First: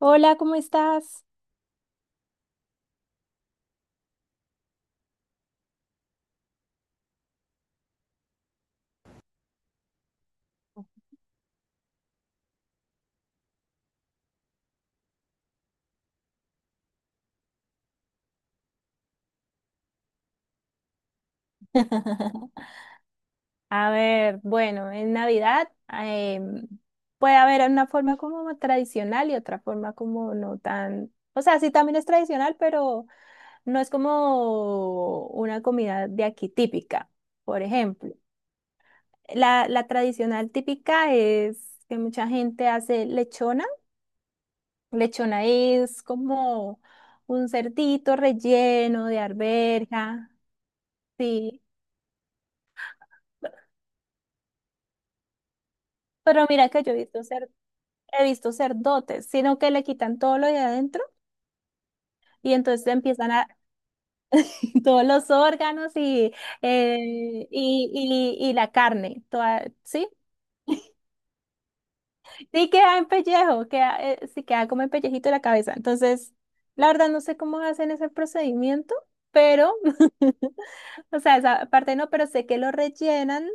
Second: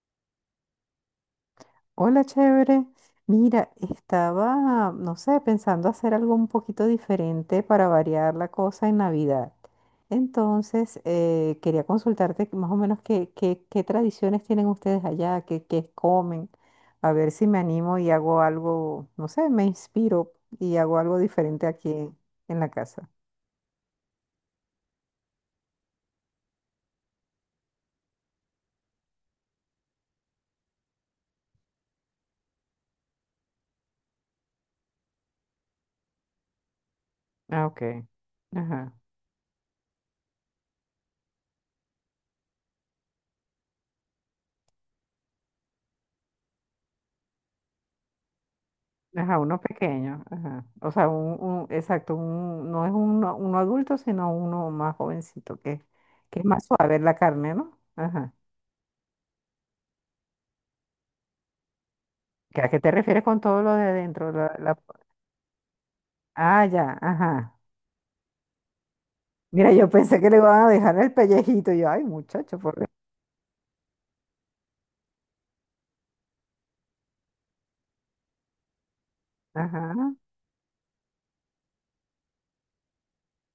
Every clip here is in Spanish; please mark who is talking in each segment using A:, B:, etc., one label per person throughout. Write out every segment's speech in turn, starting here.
A: Hola, ¿cómo estás?
B: Hola, chévere. Mira, estaba, no sé, pensando hacer algo un poquito diferente para variar la cosa en Navidad. Entonces, quería consultarte más o menos qué tradiciones tienen ustedes allá, qué comen, a ver si me animo y hago algo, no sé, me inspiro y hago algo diferente aquí en, la casa.
A: A ver, bueno, en Navidad puede haber una forma como tradicional y otra forma como no tan, o sea, sí también es tradicional, pero no es como una comida de aquí típica, por
B: Ah, ok.
A: ejemplo.
B: Ajá.
A: La tradicional típica es que mucha gente hace lechona. Lechona es como un cerdito relleno de
B: Ajá, uno pequeño,
A: arveja,
B: ajá. O sea,
A: sí.
B: exacto, un, no es uno, uno adulto, sino uno más jovencito, que es
A: Pero
B: más
A: mira que yo he
B: suave la
A: visto
B: carne, ¿no? Ajá.
A: sacerdotes, sino que le quitan todo lo de adentro y
B: ¿Qué- ¿A qué
A: entonces
B: te
A: le
B: refieres
A: empiezan
B: con
A: a
B: todo lo de adentro?
A: todos los órganos y,
B: Ah, ya,
A: eh,
B: ajá.
A: y, y, y la carne, toda,
B: Mira, yo
A: ¿sí?
B: pensé que le iban a dejar el pellejito, y yo, ay, muchacho,
A: Sí
B: por... Dios".
A: queda en pellejo, queda, sí queda como en pellejito de la cabeza. Entonces, la verdad no sé cómo hacen ese procedimiento, pero,
B: Ajá.
A: o sea, esa parte no, pero sé que lo rellenan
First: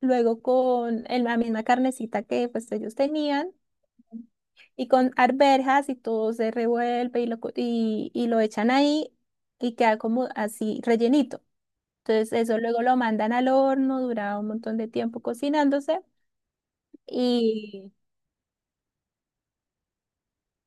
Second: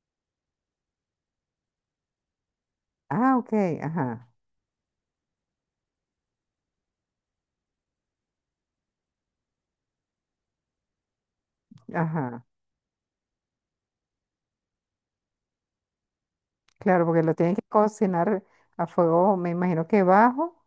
A: luego con el- la misma carnecita que pues ellos
B: Ah, ok,
A: tenían.
B: ajá,
A: Y con arvejas y todo se revuelve y lo, y lo echan ahí y queda como así rellenito. Entonces
B: ajá.
A: eso luego lo mandan al horno, dura un montón de tiempo cocinándose
B: Claro, porque lo tienen que
A: y,
B: cocinar a fuego, me imagino que bajo,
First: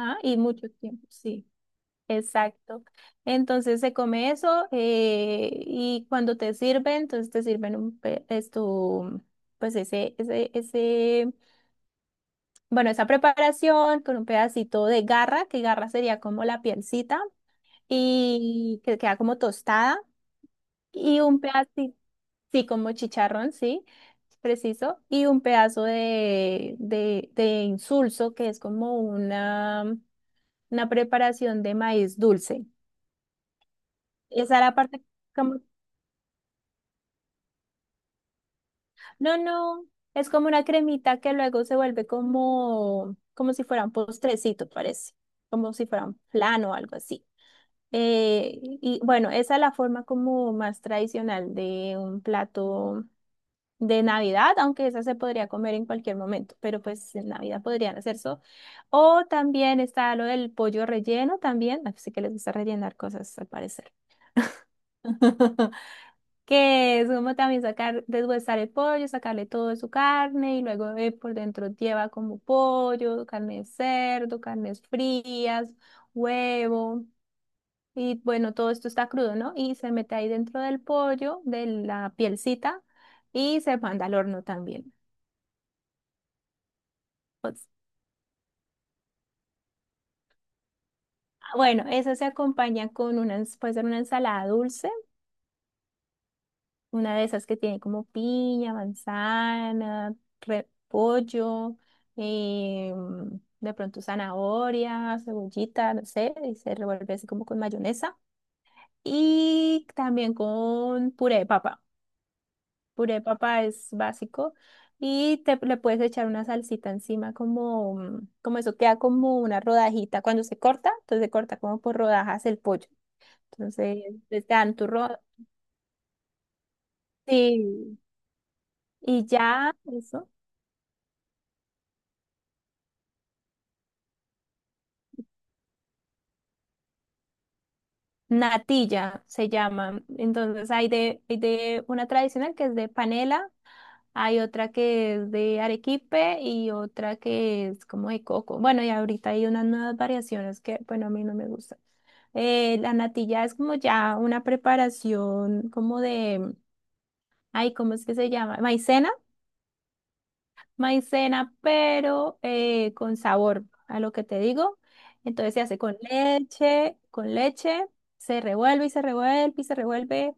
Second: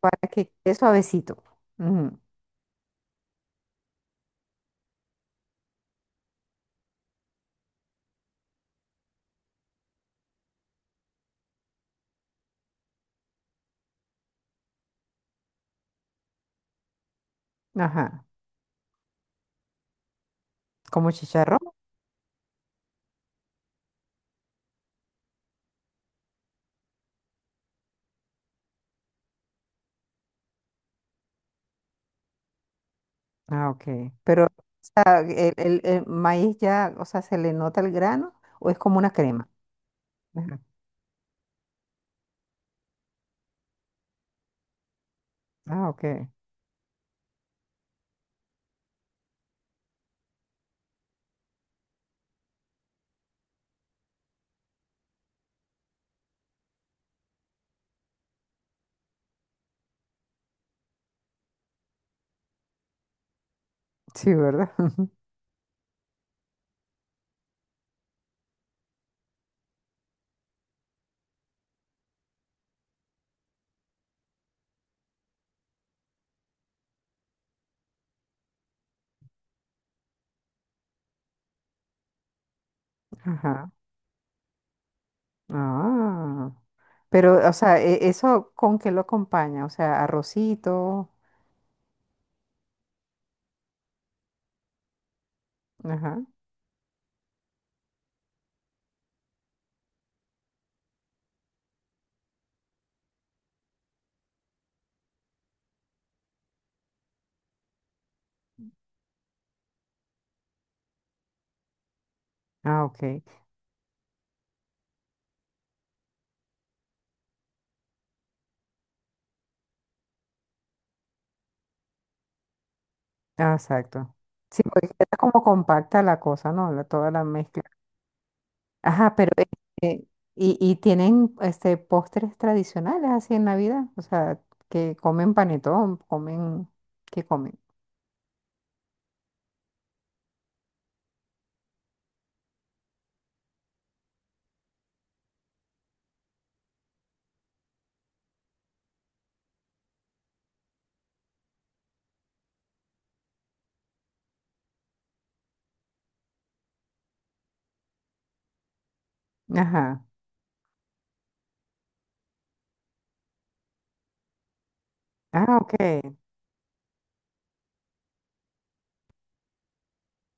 B: para
A: y
B: que
A: mucho
B: quede
A: tiempo,
B: suavecito.
A: sí,
B: Ujú,
A: exacto. Entonces se come eso y cuando te sirven, entonces te sirven un, pe- es tu, pues bueno, esa preparación con un pedacito de garra, que garra sería como la pielcita
B: ajá.
A: y que queda como tostada
B: Como
A: y un
B: chicharrón.
A: pedacito, sí, como chicharrón, sí, preciso, y un pedazo de insulso que es como una preparación de maíz dulce.
B: Ah, ok. Pero, o
A: Esa es la parte
B: sea,
A: como,
B: el maíz ya, o sea, ¿se le nota el grano o es como una
A: no,
B: crema?
A: no, es como
B: Ajá.
A: una cremita que luego se vuelve como, como si fuera un postrecito, parece, como si
B: Ah,
A: fuera un
B: ok.
A: flan o algo así. Y bueno, esa es la forma como más tradicional de un plato de Navidad, aunque esa se podría comer en cualquier momento, pero pues en Navidad podrían hacer eso. O también está lo del pollo relleno también, así que les gusta rellenar cosas al parecer.
B: Sí, ¿verdad?
A: Que es como también sacar, deshuesar el pollo, sacarle todo de su carne y luego por dentro lleva como pollo, carne de cerdo, carnes frías, huevo. Y bueno, todo esto está crudo, ¿no? Y se mete ahí dentro del pollo, de la pielcita, y
B: Ajá.
A: se manda al horno también.
B: Ah. Pero, o
A: Pues,
B: sea, ¿eso con qué lo acompaña? O sea, arrocito.
A: bueno, esas se acompañan con una, ens- puede ser una ensalada dulce,
B: Ajá.
A: una de esas que tiene como piña, manzana, repollo, eh, de pronto zanahoria, cebollita, no sé, y se revuelve así como con mayonesa. Y también con puré de papa.
B: Ah,
A: Puré
B: ok.
A: de papa es básico y te, le puedes echar una salsita encima como, mm, como eso queda como una rodajita cuando se corta, entonces se corta como por rodajas el pollo.
B: Ah,
A: Entonces,
B: exacto.
A: les
B: Sí,
A: dan
B: porque queda
A: turrón.
B: como compacta la cosa, ¿no? La- toda la mezcla.
A: Sí,
B: Ajá,
A: y
B: pero
A: ya,
B: este,
A: eso.
B: y tienen este postres tradicionales así en Navidad. O sea, que comen panetón, comen, ¿qué comen?
A: Natilla se llama. Entonces, hay de una tradicional que es de panela, hay otra que es de arequipe y otra que es como de coco. Bueno, y ahorita hay unas nuevas variaciones que, bueno, a mí no me gustan. La natilla es como ya una preparación como de, ay, ¿cómo es que se llama? Maicena.
B: Ajá.
A: Maicena, pero con sabor a lo que te digo. Entonces
B: Ah,
A: se
B: ok.
A: hace con leche, se revuelve y se revuelve y se revuelve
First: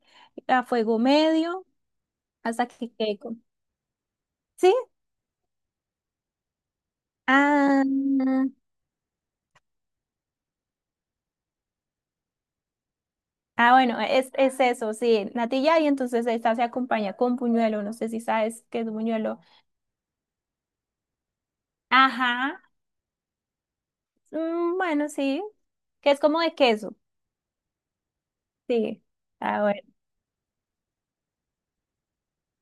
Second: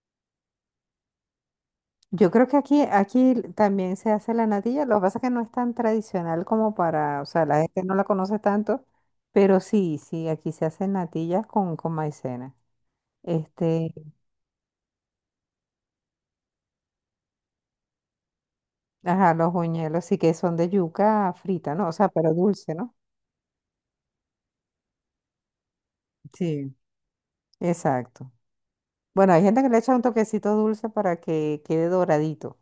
A: a fuego medio
B: Yo creo que
A: hasta
B: aquí,
A: que quede
B: aquí
A: con...
B: también se hace la
A: ¿Sí?
B: natilla. Lo que pasa es que no es tan tradicional como para, o sea, la gente
A: Ah,
B: no la conoce tanto, pero sí, sí, aquí se hacen natillas con maicena.
A: ah,
B: Este,
A: bueno, es eso, sí, natilla y entonces esta se acompaña con buñuelo, no sé si sabes qué es
B: ajá,
A: buñuelo.
B: los buñuelos sí que son de yuca frita, ¿no? O sea, pero
A: Ajá,
B: dulce, ¿no?
A: mm, bueno, sí, que es como de
B: Sí.
A: queso,
B: Exacto.
A: sí.
B: Bueno, hay gente
A: Ah,
B: que le
A: bueno,
B: echa un toquecito dulce para que quede doradito.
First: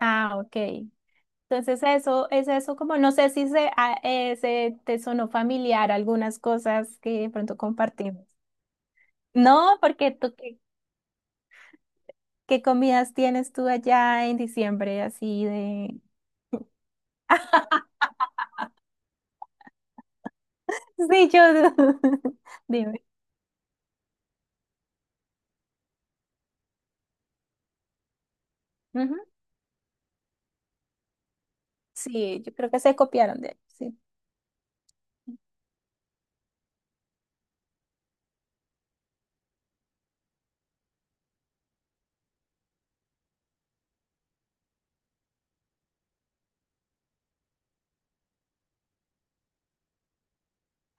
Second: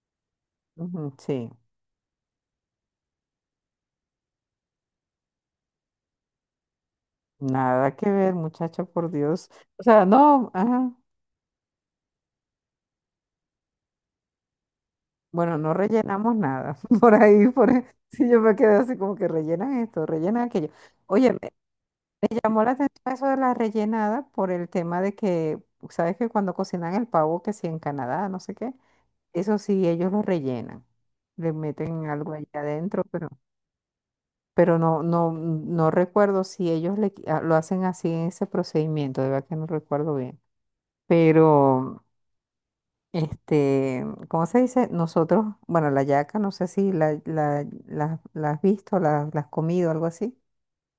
A: ah, ok.
B: Ujú, sí.
A: Entonces eso, es eso como, no sé si se, se te sonó familiar algunas cosas que de pronto
B: Nada que
A: compartimos.
B: ver, muchacho, por Dios.
A: No,
B: O sea,
A: porque tú,
B: no,
A: ¿qué,
B: ajá.
A: qué comidas tienes tú allá en diciembre así
B: Bueno, no
A: de...
B: rellenamos nada. Por ahí, sí, yo me quedé así como que rellenan esto, rellenan aquello.
A: Sí,
B: Oye,
A: yo...
B: me llamó la
A: Dime.
B: atención eso de la rellenada por el tema de que, sabes que cuando cocinan el pavo, que si en Canadá, no sé qué,
A: Ujú.
B: eso sí, ellos lo rellenan. Le meten algo
A: Sí,
B: allá
A: yo creo que se
B: adentro,
A: copiaron de ahí, sí.
B: pero no, no, no recuerdo si ellos lo hacen así en ese procedimiento, de verdad que no recuerdo bien. Pero. Este, ¿cómo se dice? Nosotros, bueno, la yaca, no sé si la has visto, la has comido, algo así.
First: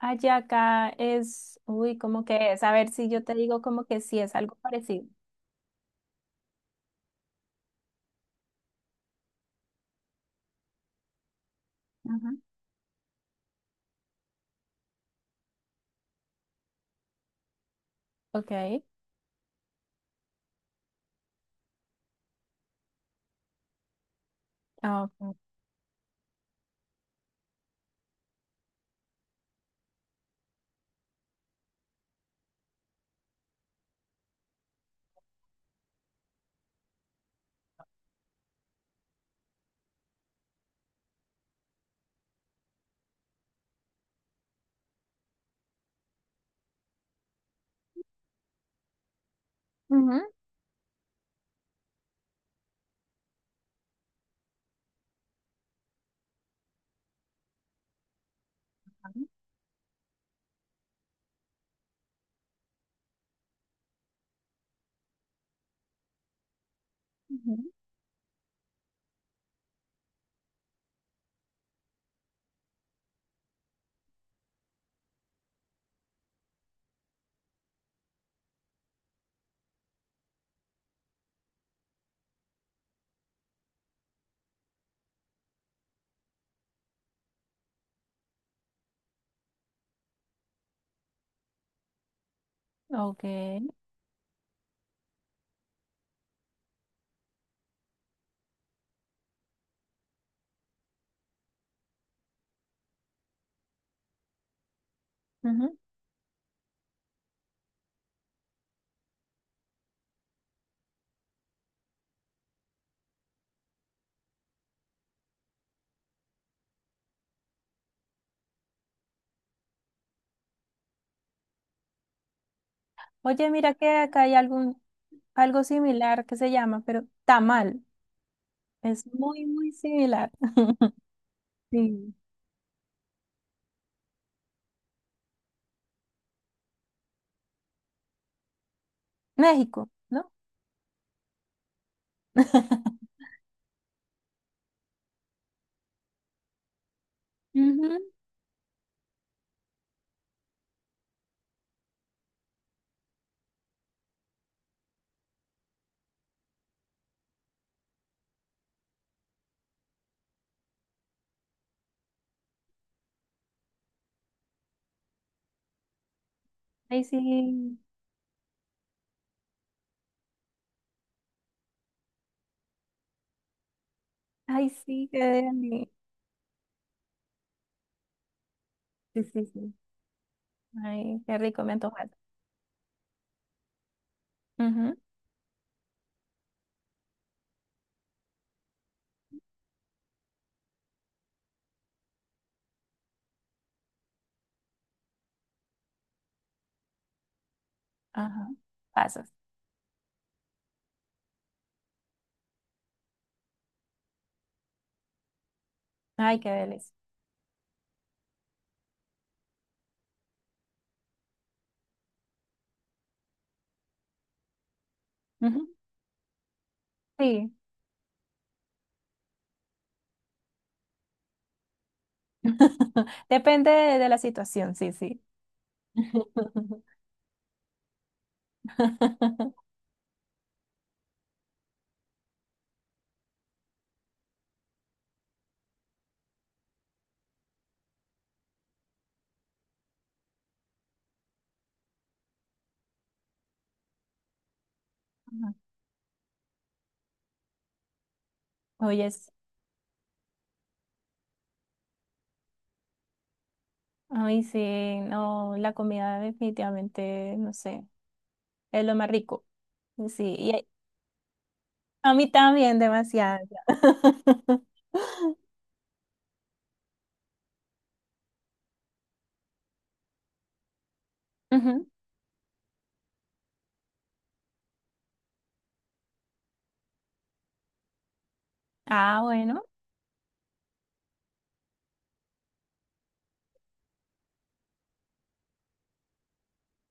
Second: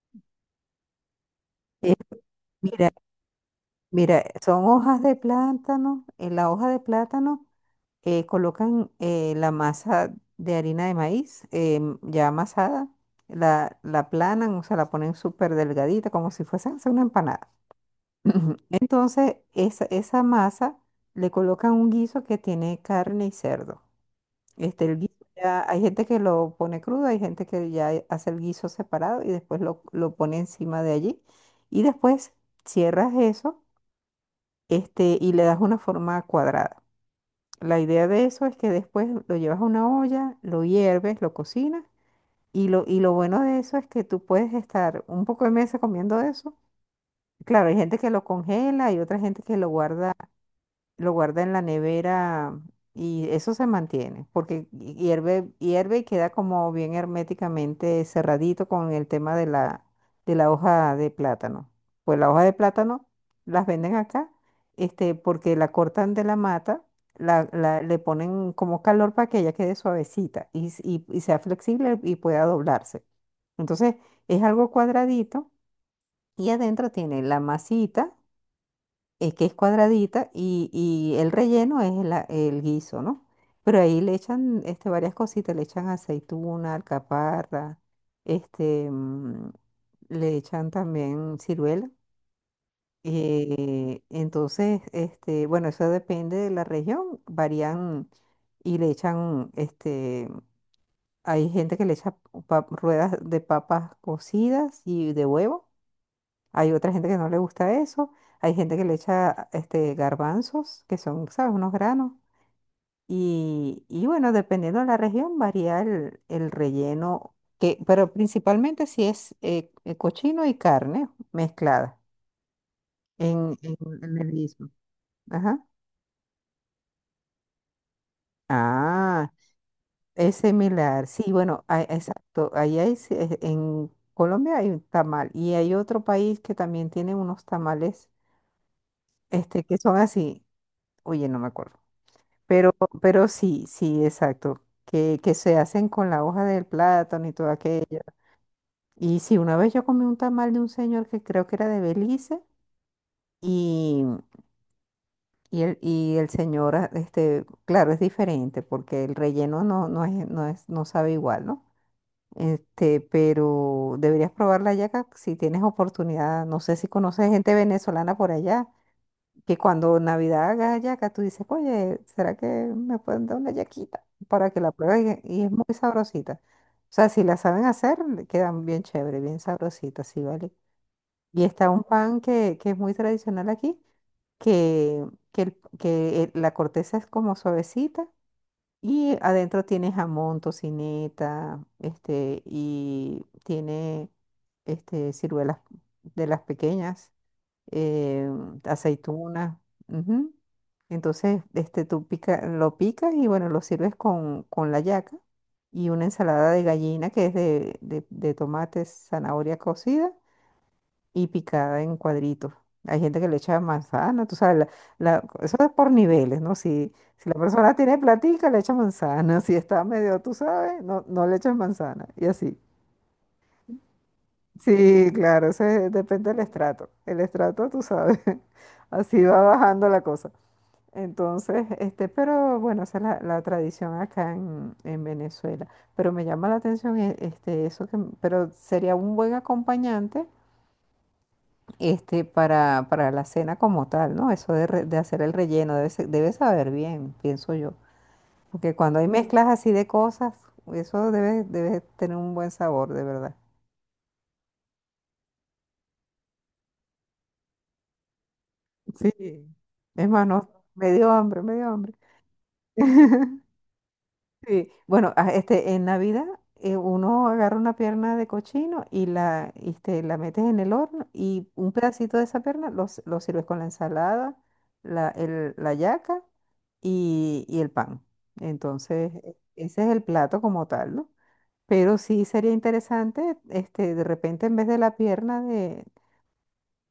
A: Ayaca es,
B: Eh,
A: uy, ¿cómo que es? A ver
B: mira,
A: si yo te digo como que sí
B: mira,
A: es algo
B: son hojas
A: parecido.
B: de plátano. En la hoja de plátano colocan la masa de harina de maíz ya
A: Ujú.
B: amasada, la aplanan, o sea, la ponen súper delgadita, como si fuese a hacer una empanada. Ujú.
A: Ok.
B: Entonces, esa masa le colocan un guiso que tiene carne y cerdo. Este, el
A: Ah,
B: guiso
A: ok.
B: ya, hay gente que lo pone crudo, hay gente que ya hace el guiso separado y después lo pone encima de allí. Y después cierras eso, este, y le das una forma cuadrada. La idea de eso es que después lo llevas a una olla, lo hierves, lo cocinas. Y lo bueno de eso es que tú puedes estar un poco de mesa comiendo eso. Claro, hay gente que lo congela, hay otra gente que
A: Ujú.
B: lo guarda en la nevera y eso se mantiene, porque hierve, hierve y queda como bien herméticamente cerradito con el tema de la hoja de plátano. Pues la hoja de plátano las venden acá, este, porque la cortan de la mata,
A: Ujú.
B: le ponen como calor para que ella quede suavecita y, y sea flexible y pueda doblarse. Entonces es algo cuadradito y adentro tiene la masita que es cuadradita y el relleno es el guiso, ¿no? Pero ahí le echan este, varias cositas, le echan aceituna, alcaparra, este, le echan también ciruela.
A: Ok.
B: Entonces, este, bueno, eso depende de la región, varían y le echan, este, hay gente que le echa ruedas de papas cocidas y de huevo.
A: Ujú.
B: Hay otra gente que no le gusta eso. Hay gente que le echa este, garbanzos, que son, ¿sabes? Unos granos. Y bueno, dependiendo de la región, varía el relleno, que, pero principalmente si es cochino y carne mezclada
A: Oye,
B: en,
A: mira
B: en-
A: que
B: en
A: acá
B: el
A: hay
B: guiso.
A: algún,
B: Ajá.
A: algo similar que se llama, pero tamal. Es
B: Ah,
A: muy, muy similar.
B: es similar. Sí, bueno, ah,
A: Sí.
B: exacto. Ahí hay, sí, en Colombia hay un tamal y hay otro país que también tiene unos tamales este, que
A: México,
B: son
A: ¿no?
B: así. Oye, no me acuerdo. Pero, pero sí, sí, exacto. Que se hacen con la hoja del plátano y todo aquello.
A: Ujú.
B: Y sí, una vez yo comí un tamal de un señor que creo que era de Belice y, y el señor, ah, este, claro, es diferente porque el relleno no, no es, no es, no sabe igual, ¿no? Este, pero deberías probar la yaca si tienes oportunidad. No sé si
A: Ay,
B: conoces gente
A: sí.
B: venezolana por allá. Que cuando Navidad haga hallaca, tú dices, oye, ¿será que me pueden dar una hallaquita para que
A: Ay,
B: la
A: sí,
B: prueben?
A: qué
B: Y es muy
A: deli.
B: sabrosita. O sea, si la saben hacer, le quedan bien chévere,
A: Sí,
B: bien
A: sí, sí.
B: sabrosita, sí, ¿vale?
A: Ay, qué
B: Y
A: rico,
B: está
A: me
B: un
A: antojaste.
B: pan que es muy tradicional aquí,
A: Ujú.
B: que, que, la corteza es como suavecita y adentro tiene jamón, tocineta, este, y tiene este, ciruelas de las pequeñas eh,
A: Ajá. Pasas.
B: aceituna. Ujú. Entonces, este, tú pica, lo picas y bueno, lo sirves con la yaca y una
A: Ay, qué
B: ensalada de
A: delicia.
B: gallina que es de, de tomate, zanahoria cocida y picada en cuadritos. Hay gente que le echa manzana, tú sabes, eso
A: Ujú.
B: es por niveles, ¿no? Si, si la
A: Sí.
B: persona tiene platica, le echa manzana, si está medio, tú sabes, no, no le echas manzana y así.
A: Depende de la situación, sí,
B: Sí,
A: sí.
B: claro, eso depende del estrato. El estrato, tú sabes, así va bajando la cosa. Entonces, este, pero bueno, esa es la, la tradición acá en Venezuela. Pero me llama la atención este, eso que, pero sería un buen acompañante este, para la cena como tal, ¿no? Eso de, de hacer el relleno, debe, debe saber bien, pienso yo. Porque cuando hay
A: Oye, sí.
B: mezclas así de cosas, eso debe, debe tener un buen sabor, de verdad.
A: Ay, sí, no, la comida definitivamente, no sé. Es lo más
B: Sí,
A: rico.
B: es más,
A: Sí,
B: no,
A: y
B: me dio hambre, me dio hambre.
A: a mí también demasiado.
B: Sí, bueno, ah, este, en Navidad uno agarra una pierna de cochino y la, este, la metes en el horno y un
A: Ujú.
B: pedacito de esa pierna lo, lo sirves con la ensalada, la, la yaca y el pan. Entonces,
A: Ah, bueno,
B: ese es el plato como tal, ¿no? Pero sí sería interesante, este, de repente en vez de la pierna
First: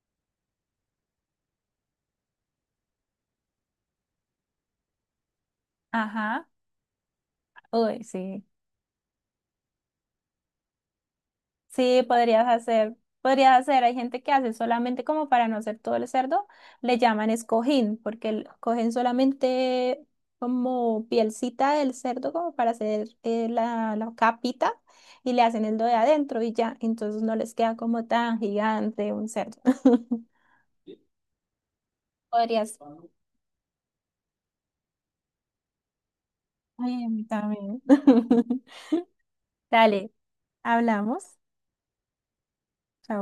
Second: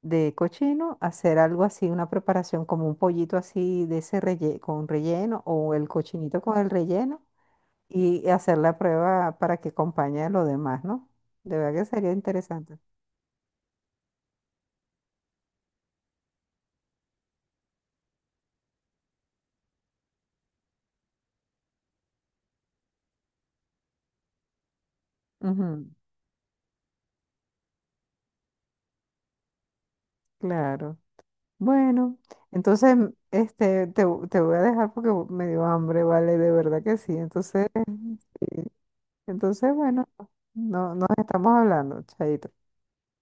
B: de cochino, hacer algo así, una preparación como un pollito así de ese con relleno o el cochinito
A: ajá.
B: con el relleno
A: Uy,
B: y
A: sí.
B: hacer la prueba para que acompañe a lo demás, ¿no? De verdad que
A: Sí,
B: sería interesante.
A: podrías hacer, hay gente que hace solamente como para no hacer todo el cerdo, le llaman escojín, porque el- cogen solamente como pielcita del cerdo como para hacer la capita y le hacen el do
B: Ujú,
A: de adentro y ya, entonces no les queda como tan gigante un cerdo.
B: claro. Bueno,
A: Podrías,
B: entonces este, te voy a dejar porque me dio hambre, ¿vale? De verdad que
A: ay, a
B: sí.
A: mí
B: Entonces,
A: también.
B: eh, entonces bueno,
A: Dale,
B: no, nos
A: hablamos.
B: estamos hablando, chaito.
A: Chao.